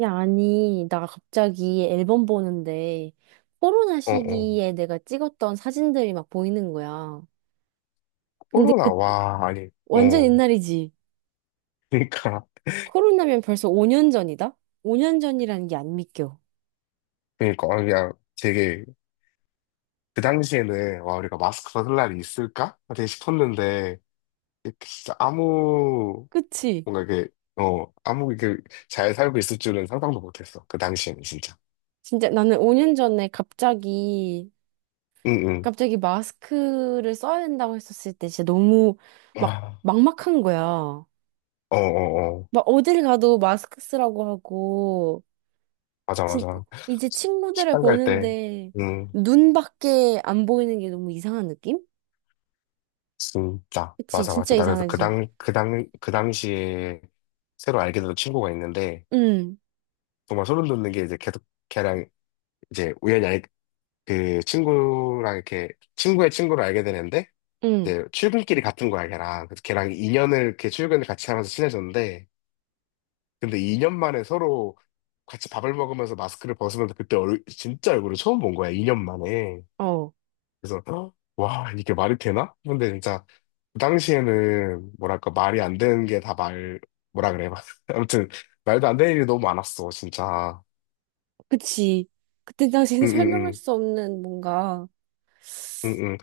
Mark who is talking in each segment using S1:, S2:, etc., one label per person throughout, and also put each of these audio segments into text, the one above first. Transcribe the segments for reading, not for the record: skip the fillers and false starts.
S1: 야, 아니, 나 갑자기 앨범 보는데 코로나
S2: 어, 어.
S1: 시기에 내가 찍었던 사진들이 막 보이는 거야. 근데 그
S2: 코로나, 와, 아니,
S1: 완전
S2: 어.
S1: 옛날이지.
S2: 그러니까,
S1: 코로나면 벌써 5년 전이다? 5년 전이라는 게 안 믿겨.
S2: 그러니까, 아, 그냥 되게, 그 당시에는, 와, 우리가 마스크 벗을 날이 있을까? 되게 싶었는데, 진짜 아무,
S1: 그치?
S2: 뭔가 이게, 아무 이게 잘 살고 있을 줄은 상상도 못했어. 그 당시에는, 진짜.
S1: 진짜 나는 5년 전에 갑자기
S2: 응, 응.
S1: 갑자기 마스크를 써야 된다고 했었을 때 진짜 너무 막
S2: 와,
S1: 막막한 거야.
S2: 어, 어, 어.
S1: 막 어딜 가도 마스크 쓰라고 하고
S2: 맞아,
S1: 진,
S2: 맞아.
S1: 이제 친구들을
S2: 식당 갈 때,
S1: 보는데
S2: 응,
S1: 눈밖에 안 보이는 게 너무 이상한 느낌?
S2: 진짜.
S1: 그치,
S2: 맞아,
S1: 진짜
S2: 맞아. 나 그래서 그
S1: 이상하지.
S2: 당, 그 당, 그 당시에 새로 알게 된 친구가 있는데,
S1: 응,
S2: 정말 소름 돋는 게 이제 계속 걔랑 이제 우연히 알, 그 친구랑 이렇게 친구의 친구를 알게 되는데
S1: 응,
S2: 이제 출근길이 같은 거야 걔랑. 그래서 걔랑 2년을 이렇게 출근을 같이 하면서 친해졌는데 근데 2년 만에 서로 같이 밥을 먹으면서 마스크를 벗으면서 그때 얼 진짜 얼굴을 처음 본 거야, 2년 만에.
S1: 어,
S2: 그래서 어? 와, 이게 말이 되나? 근데 진짜 그 당시에는 뭐랄까 말이 안 되는 게 다 말 뭐라 그래. 아무튼 말도 안 되는 일이 너무 많았어, 진짜.
S1: 그치. 그때 당시엔
S2: 응응응.
S1: 설명할 수 없는 뭔가,
S2: 응응.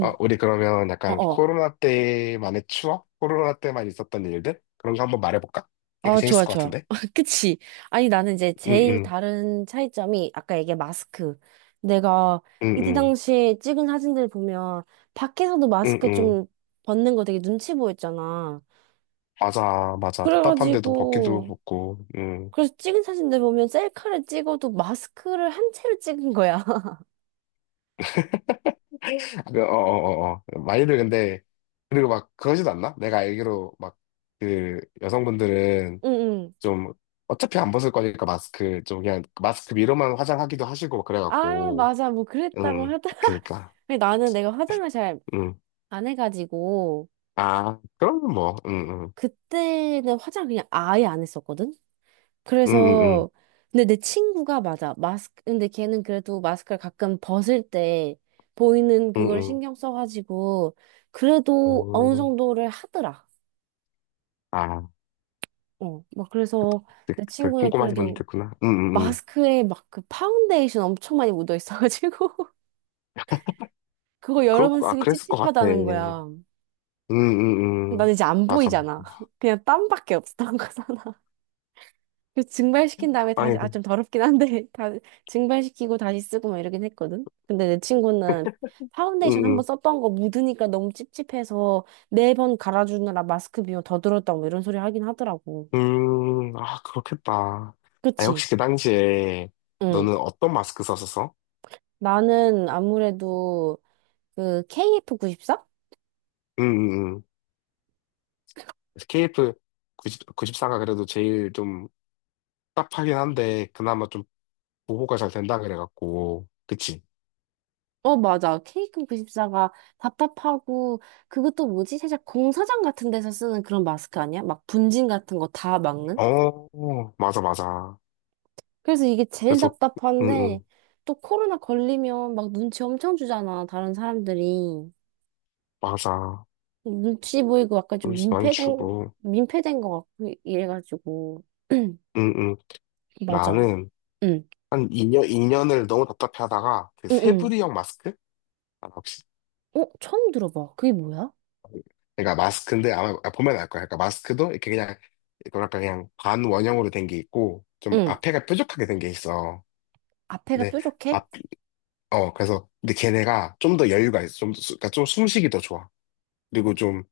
S2: 아, 우리 그러면
S1: 어,
S2: 약간
S1: 어,
S2: 코로나 때만의 추억? 코로나 때만 있었던 일들? 그런 거 한번 말해볼까? 되게
S1: 어,
S2: 재밌을
S1: 좋아,
S2: 것
S1: 좋아.
S2: 같은데?
S1: 그치. 아니, 나는 이제 제일
S2: 응응,
S1: 다른 차이점이 아까 얘기한 마스크. 내가 이때
S2: 응응,
S1: 당시에 찍은 사진들 보면 밖에서도 마스크
S2: 응응.
S1: 좀 벗는 거 되게 눈치 보였잖아.
S2: 맞아, 맞아. 답답한데도 벗기도
S1: 그래가지고,
S2: 벗고, 응.
S1: 그래서 찍은 사진들 보면 셀카를 찍어도 마스크를 한 채로 찍은 거야.
S2: 그, 어, 어, 어, 어. 많이들 근데, 그리고 막 그러지도 않나? 내가 알기로 막, 그, 여성분들은
S1: 응, 응.
S2: 좀, 어차피 안 벗을 거니까 마스크, 좀 그냥 마스크 위로만 화장하기도 하시고 막
S1: 아,
S2: 그래갖고,
S1: 맞아. 뭐 그랬다고
S2: 응,
S1: 하더라.
S2: 그니까,
S1: 근데 나는 내가 화장을 잘
S2: 응.
S1: 안 해가지고,
S2: 아, 그럼 뭐, 응, 응,
S1: 그때는 화장 그냥 아예 안 했었거든?
S2: 응, 응. 응.
S1: 그래서, 근데 내 친구가 맞아. 마스크, 근데 걔는 그래도 마스크를 가끔 벗을 때 보이는 그걸
S2: 응응.
S1: 신경 써가지고,
S2: 응.
S1: 그래도
S2: 응.
S1: 어느
S2: 어.
S1: 정도를 하더라.
S2: 아,
S1: 어, 막 그래서
S2: 그,
S1: 내
S2: 그
S1: 친구는
S2: 꼼꼼하게 보면
S1: 그래도
S2: 됐구나. 응응응.
S1: 마스크에 막 그 파운데이션 엄청 많이 묻어 있어가지고 그거 여러
S2: 그럴
S1: 번
S2: 거, 아,
S1: 쓰기
S2: 그랬을 것 같아.
S1: 찝찝하다는 거야. 난
S2: 응응응.
S1: 이제 안
S2: 맞아.
S1: 보이잖아. 그냥 땀밖에 없었던 거잖아. 그래서 증발시킨 다음에
S2: 아
S1: 다시
S2: 니
S1: 아
S2: 그-
S1: 좀 더럽긴 한데 다 증발시키고 다시 쓰고 막 이러긴 했거든. 근데 내 친구는 파운데이션 한번
S2: 응응.
S1: 썼던 거 묻으니까 너무 찝찝해서 네 번 갈아주느라 마스크 비용 더 들었다고 뭐 이런 소리 하긴 하더라고.
S2: 아, 그렇겠다. 아니,
S1: 그치?
S2: 혹시 그 당시에
S1: 응.
S2: 너는 어떤 마스크 썼었어?
S1: 나는 아무래도 그 KF94?
S2: 응응응. KF 9구십4가 그래도 제일 좀 답하긴 한데, 그나마 좀 보호가 잘 된다 그래갖고. 그치?
S1: 어, 맞아. 케이크 94가 답답하고, 그것도 뭐지? 살짝 공사장 같은 데서 쓰는 그런 마스크 아니야? 막 분진 같은 거 다 막는?
S2: 어, 맞아, 맞아.
S1: 그래서 이게 제일
S2: 그래서, 응응.
S1: 답답한데, 또 코로나 걸리면 막 눈치 엄청 주잖아, 다른 사람들이.
S2: 맞아.
S1: 눈치 보이고 약간
S2: 좀
S1: 좀
S2: 많이
S1: 민폐된,
S2: 주고.
S1: 민폐된 것 같고, 이래가지고.
S2: 응, 응.
S1: 맞아.
S2: 나는
S1: 응,
S2: 한 2년, 이년을 너무 답답해하다가 그
S1: 응, 응.
S2: 세부리형 마스크? 아, 혹시
S1: 어, 처음 들어봐. 그게 뭐야?
S2: 그러니까 마스크인데 아마 아, 보면 알 거야. 그러니까 마스크도 이렇게 그냥 뭐랄까 그냥 반원형으로 된 게 있고 좀
S1: 응.
S2: 앞에가 뾰족하게 된 게 있어.
S1: 앞에가
S2: 근데
S1: 뾰족해?
S2: 앞, 어 그래서 근데 걔네가 좀 더 여유가 있어. 좀 그러니까 좀 숨쉬기 더 좋아. 그리고 좀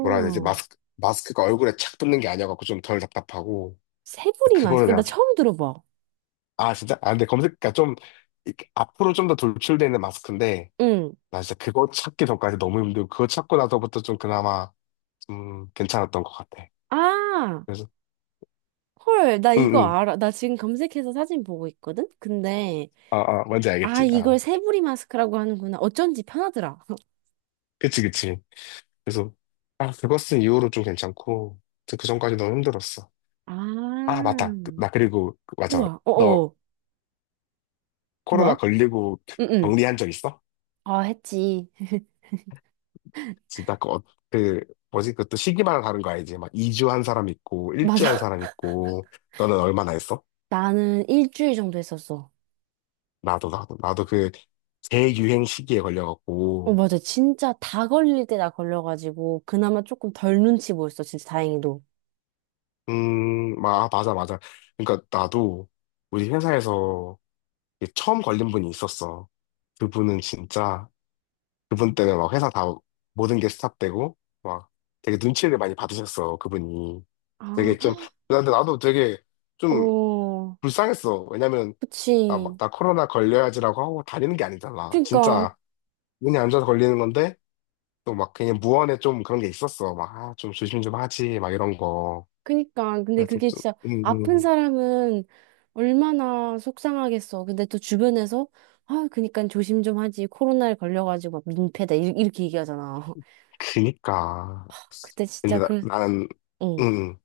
S2: 뭐라 해야 되지? 마스크 마스크가 얼굴에 착 붙는 게 아니어갖고 좀 덜 답답하고
S1: 새부리
S2: 그거를
S1: 마스크. 나
S2: 내가.
S1: 처음 들어봐.
S2: 아 진짜? 아 근데 검색 그러니까 좀 이렇게 앞으로 좀 더 돌출되는 마스크인데
S1: 응.
S2: 나 진짜 그거 찾기 전까지 너무 힘들고, 그거 찾고 나서부터 좀 그나마 좀 괜찮았던 것 같아.
S1: 아,
S2: 그래서,
S1: 헐, 나
S2: 응,
S1: 이거
S2: 응.
S1: 알아. 나 지금 검색해서 사진 보고 있거든? 근데,
S2: 아, 아, 뭔지
S1: 아,
S2: 알겠지. 아,
S1: 이걸 새부리 마스크라고 하는구나. 어쩐지 편하더라.
S2: 그치, 그치. 그래서, 아, 그거 쓴 이후로 좀 괜찮고, 그 전까지 너무 힘들었어. 아,
S1: 아,
S2: 맞다. 그- 나 그리고, 그- 맞아.
S1: 우와,
S2: 너
S1: 어어,
S2: 코로나
S1: 뭐야?
S2: 걸리고
S1: 응, 응.
S2: 격리한 적 있어?
S1: 아, 했지.
S2: 진짜 그, 어- 그, 뭐지? 그것도 시기마다 다른 거 알지? 막 2주 한 사람 있고, 1주 한
S1: 맞아.
S2: 사람 있고, 너는 얼마나 했어?
S1: 나는 일주일 정도 했었어.
S2: 나도, 나도, 나도 그, 재유행 시기에
S1: 어,
S2: 걸려갖고,
S1: 맞아. 진짜 다 걸릴 때 나 걸려가지고, 그나마 조금 덜 눈치 보였어. 진짜 다행히도.
S2: 마- 아, 맞아, 맞아. 그러니까 나도 우리 회사에서 이게 처음 걸린 분이 있었어. 그분은 진짜, 그분 때문에 막 회사 다 모든 게 스탑되고, 막 되게 눈치를 많이 받으셨어, 그분이.
S1: 아,
S2: 되게 좀, 근데 나도 되게 좀
S1: 어,
S2: 불쌍했어. 왜냐면, 나 막,
S1: 그치.
S2: 나 코로나 걸려야지라고 하고 다니는 게 아니잖아.
S1: 그니까.
S2: 진짜 운이 안 좋아서 걸리는 건데, 또 막 그냥 무언에 좀 그런 게 있었어. 막, 아, 좀 조심 좀 하지, 막 이런 거.
S1: 그니까 근데
S2: 그래서
S1: 그게
S2: 좀,
S1: 진짜
S2: 음,
S1: 아픈
S2: 음.
S1: 사람은 얼마나 속상하겠어. 근데 또 주변에서 아 그니까 조심 좀 하지. 코로나에 걸려가지고 막 민폐다 이- 이렇게 얘기하잖아.
S2: 그니까.
S1: 그때 진짜
S2: 근데 나,
S1: 그
S2: 나는, 응,
S1: 응.
S2: 응.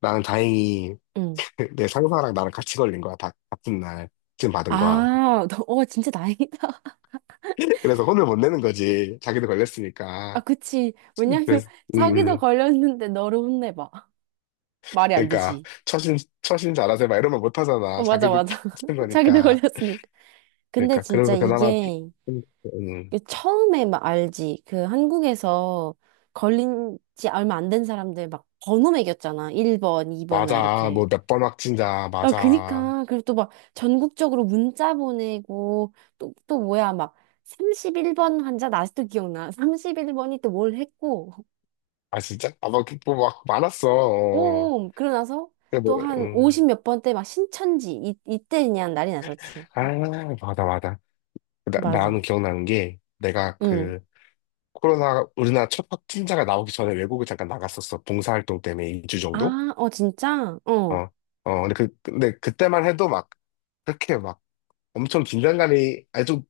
S2: 나는 다행히
S1: 응.
S2: 내 상사랑 나랑 같이 걸린 거야. 다 같은 날 지금 받은 거야.
S1: 아, 너, 어, 진짜 다행이다.
S2: 그래서 혼을 못 내는 거지. 자기도
S1: 아,
S2: 걸렸으니까.
S1: 그치. 왜냐면,
S2: 그래서, 음,
S1: 자기도
S2: 음.
S1: 걸렸는데 너를 혼내봐. 말이 안
S2: 그러니까
S1: 되지.
S2: 처신, 처신 잘하세요. 막 이런 말 못 하잖아.
S1: 어, 맞아,
S2: 자기도
S1: 맞아.
S2: 그런
S1: 자기도
S2: 거니까.
S1: 걸렸으니까. 근데
S2: 그러니까
S1: 진짜
S2: 그래서 그나마, 좀,
S1: 이게
S2: 음,
S1: 이게 처음에 막 알지. 그 한국에서 걸린 지 얼마 안 된 사람들 막 번호 매겼잖아. 1번, 2번 막
S2: 맞아.
S1: 이렇게.
S2: 뭐 몇 번 확진자,
S1: 아,
S2: 맞아.
S1: 그니까. 그리고 또 막 전국적으로 문자 보내고 또, 또 뭐야. 막 31번 환자, 나 아직도 기억나. 31번이 또 뭘 했고.
S2: 아, 진짜? 아, 막, 뭐, 막 많았어. 어.
S1: 오, 그러고 나서
S2: 근데 뭐,
S1: 또 한 50 몇 번 때 막 신천지. 이, 이때 그냥 난리 났었지.
S2: 아, 맞아, 맞아. 그 나,
S1: 맞아.
S2: 나는 기억나는 게 내가
S1: 응.
S2: 그 코로나 우리나라 첫 확진자가 나오기 전에 외국을 잠깐 나갔었어. 봉사활동 때문에 2주 정도?
S1: 아, 어, 진짜? 어.
S2: 어, 어, 근데 그, 근데 그때만 해도 막 그렇게 막 엄청 긴장감이 아주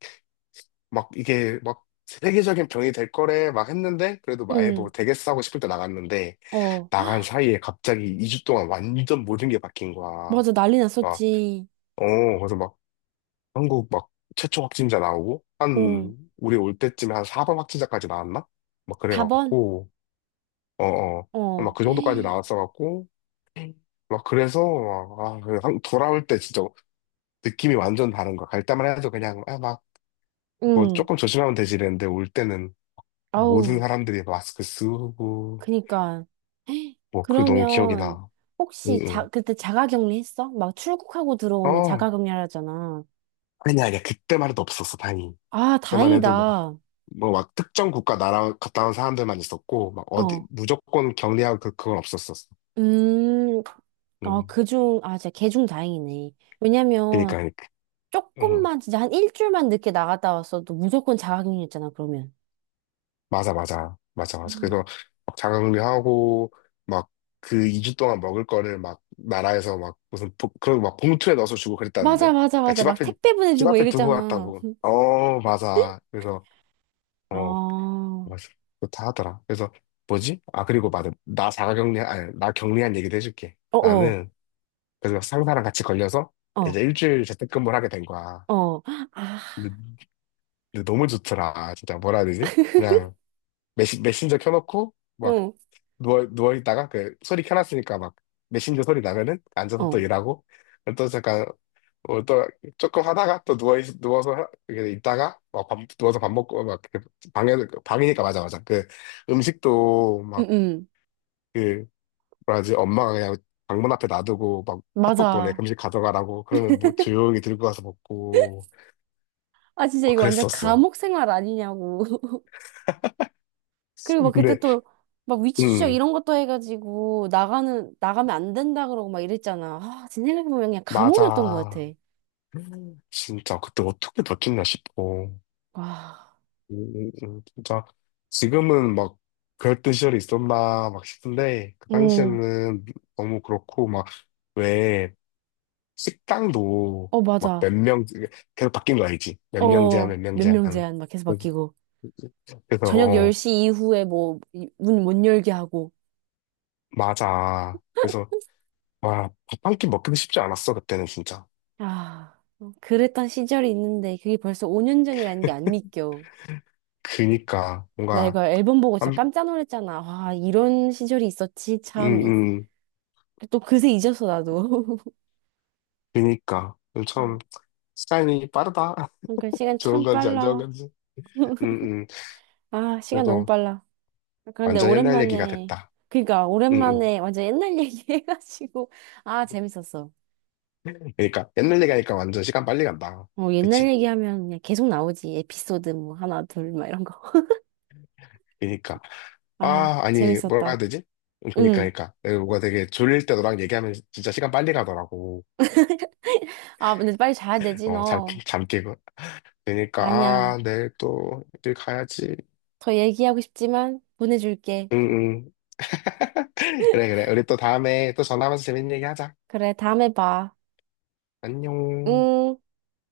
S2: 막 이게 막 세계적인 병이 될 거래 막 했는데 그래도 막 아예
S1: 응.
S2: 뭐 되겠어 하고 싶을 때 나갔는데
S1: 어.
S2: 나간 사이에 갑자기 2주 동안 완전 모든 게 바뀐 거야.
S1: 맞아, 난리
S2: 막,
S1: 났었지.
S2: 어, 그래서 막 한국 막 최초 확진자 나오고
S1: 응.
S2: 한 우리 올 때쯤에 한 4번 확진자까지 나왔나? 막
S1: 다번
S2: 그래갖고 어어 막
S1: 어.
S2: 그 정도까지 나왔어갖고 막 그래서 막, 아, 그 돌아올 때 진짜 느낌이 완전 다른 거야. 갈 때만 해도 그냥 아, 막 뭐
S1: 응.
S2: 조금 조심하면 되지 이랬는데 올 때는 모든
S1: 아우,
S2: 사람들이 마스크 쓰고
S1: 그니까.
S2: 뭐 그 너무 기억이
S1: 그러면
S2: 나.
S1: 혹시
S2: 응응.
S1: 자, 그때 자가격리 했어? 막 출국하고 들어오면
S2: 어
S1: 자가격리하잖아.
S2: 아니야 아니야 그때만 해도 없었어, 다행히.
S1: 아,
S2: 그때만 해도 뭐
S1: 다행이다.
S2: 뭐 막 특정 국가 나라 갔다 온 사람들만 있었고 막 어디
S1: 어.
S2: 무조건 격리하고 그 그건 없었었어.
S1: 음. 아,
S2: 음.
S1: 그중, 아, 진짜 개중 다행이네. 왜냐면
S2: 그러니까 그러니까. 음.
S1: 조금만 진짜 한 일주일만 늦게 나갔다 왔어도 무조건 자가격리였잖아, 그러면.
S2: 맞아 맞아 맞아 맞아.
S1: 음.
S2: 그래서 막 자가격리하고 막 그 2주 동안 먹을 거를 막 나라에서 막 무슨 보, 그런 막 봉투에 넣어서 주고
S1: 맞아,
S2: 그랬다는데.
S1: 맞아,
S2: 그러니까
S1: 맞아.
S2: 집
S1: 막
S2: 앞에
S1: 택배
S2: 집
S1: 보내주고 막
S2: 앞에 두고
S1: 이랬잖아.
S2: 갔다고. 어 맞아. 그래서
S1: 아,
S2: 어
S1: 어
S2: 맞아. 그렇다 하더라. 그래서 뭐지? 아 그리고 맞아. 나 자가격리 아니 나 격리한 얘기도 해줄게.
S1: 어어.
S2: 나는 그래서 상사랑 같이 걸려서
S1: 어.
S2: 이제 1주일 재택근무를 하게 된 거야.
S1: 어, 아,
S2: 근데, 근데 너무 좋더라. 진짜 뭐라 해야 되지? 그냥 메신저 켜놓고 막
S1: 어,
S2: 누워있다가 그 소리 켜놨으니까 막 메신저 소리 나면은 앉아서 또
S1: 어,
S2: 일하고 또 잠깐 어, 또 조금 하다가 또 누워서 이렇게 있다가 막 밥, 누워서 밥 먹고 막 이렇게 방에 방이니까 맞아 맞아 그 음식도
S1: 응, 응.
S2: 막그 뭐라지 엄마가 그냥 방문 앞에 놔두고 막 카톡 보내
S1: 맞아.
S2: 음식 가져가라고 그러면 뭐 조용히 들고 가서 먹고.
S1: 아, 진짜
S2: 아,
S1: 이거 완전
S2: 그랬었어.
S1: 감옥 생활 아니냐고. 그리고 막 그때
S2: 근데,
S1: 또, 막 위치 추적
S2: 음,
S1: 이런 것도 해가지고, 나가는, 나가면 안 된다 그러고 막 이랬잖아. 아, 지금 생각해보면 그냥 감옥이었던 것 같아.
S2: 맞아. 진짜, 그때 어떻게 다쳤나 싶어.
S1: 와,
S2: 진짜, 지금은 막, 그랬던 시절이 있었나, 막 싶은데, 그
S1: 응,
S2: 당시에는 너무 그렇고, 막, 왜, 식당도,
S1: 어,
S2: 막, 몇
S1: 맞아.
S2: 명, 계속 바뀐 거 알지? 몇 명 제한,
S1: 어,
S2: 몇 명
S1: 몇 명
S2: 제한.
S1: 제한 막 계속
S2: 그래서,
S1: 바뀌고.
S2: 그래서,
S1: 저녁
S2: 어,
S1: 10시 이후에 뭐, 문 못 열게 하고.
S2: 맞아. 그래서, 와, 밥 한 끼 먹기도 쉽지 않았어, 그때는 진짜.
S1: 아, 그랬던 시절이 있는데, 그게 벌써 5년 전이라는 게 안 믿겨.
S2: 그니까,
S1: 나
S2: 뭔가,
S1: 이거 앨범 보고 진짜
S2: 한,
S1: 깜짝 놀랐잖아. 와, 이런 시절이 있었지.
S2: 음,
S1: 참. 이-
S2: 음.
S1: 또 그새 잊었어, 나도.
S2: 그니까 참
S1: 음.
S2: 시간이 빠르다.
S1: 그러니까 시간
S2: 좋은
S1: 참
S2: 건지 안 좋은
S1: 빨라.
S2: 건지. 응응.
S1: 아, 시간 너무
S2: 그래도
S1: 빨라. 그런데
S2: 완전 옛날 얘기가
S1: 오랜만에,
S2: 됐다.
S1: 그러니까
S2: 응응.
S1: 오랜만에 완전 옛날 얘기 해가지고, 아, 재밌었어.
S2: 그러니까 옛날 얘기하니까 완전 시간 빨리 간다.
S1: 어, 옛날
S2: 그치?
S1: 얘기하면 그냥 계속 나오지. 에피소드 뭐 하나, 둘, 막 이런 거.
S2: 그니까 러
S1: 아,
S2: 아 아니 뭐라
S1: 재밌었다.
S2: 해야 되지? 그니까
S1: 응.
S2: 러 그니까 내가 뭐가 되게 졸릴 때 너랑 얘기하면 진짜 시간 빨리 가더라고.
S1: 아, 근데 빨리 자야 되지, 너.
S2: 어잠잠 깨고. 그니까 러아
S1: 아니야.
S2: 내일 또일 가야지.
S1: 더 얘기하고 싶지만 보내줄게.
S2: 응응. 그래 그래. 우리 또 다음에 또 전화하면서 재밌는 얘기 하자.
S1: 그래, 다음에 봐.
S2: 안녕.
S1: 응.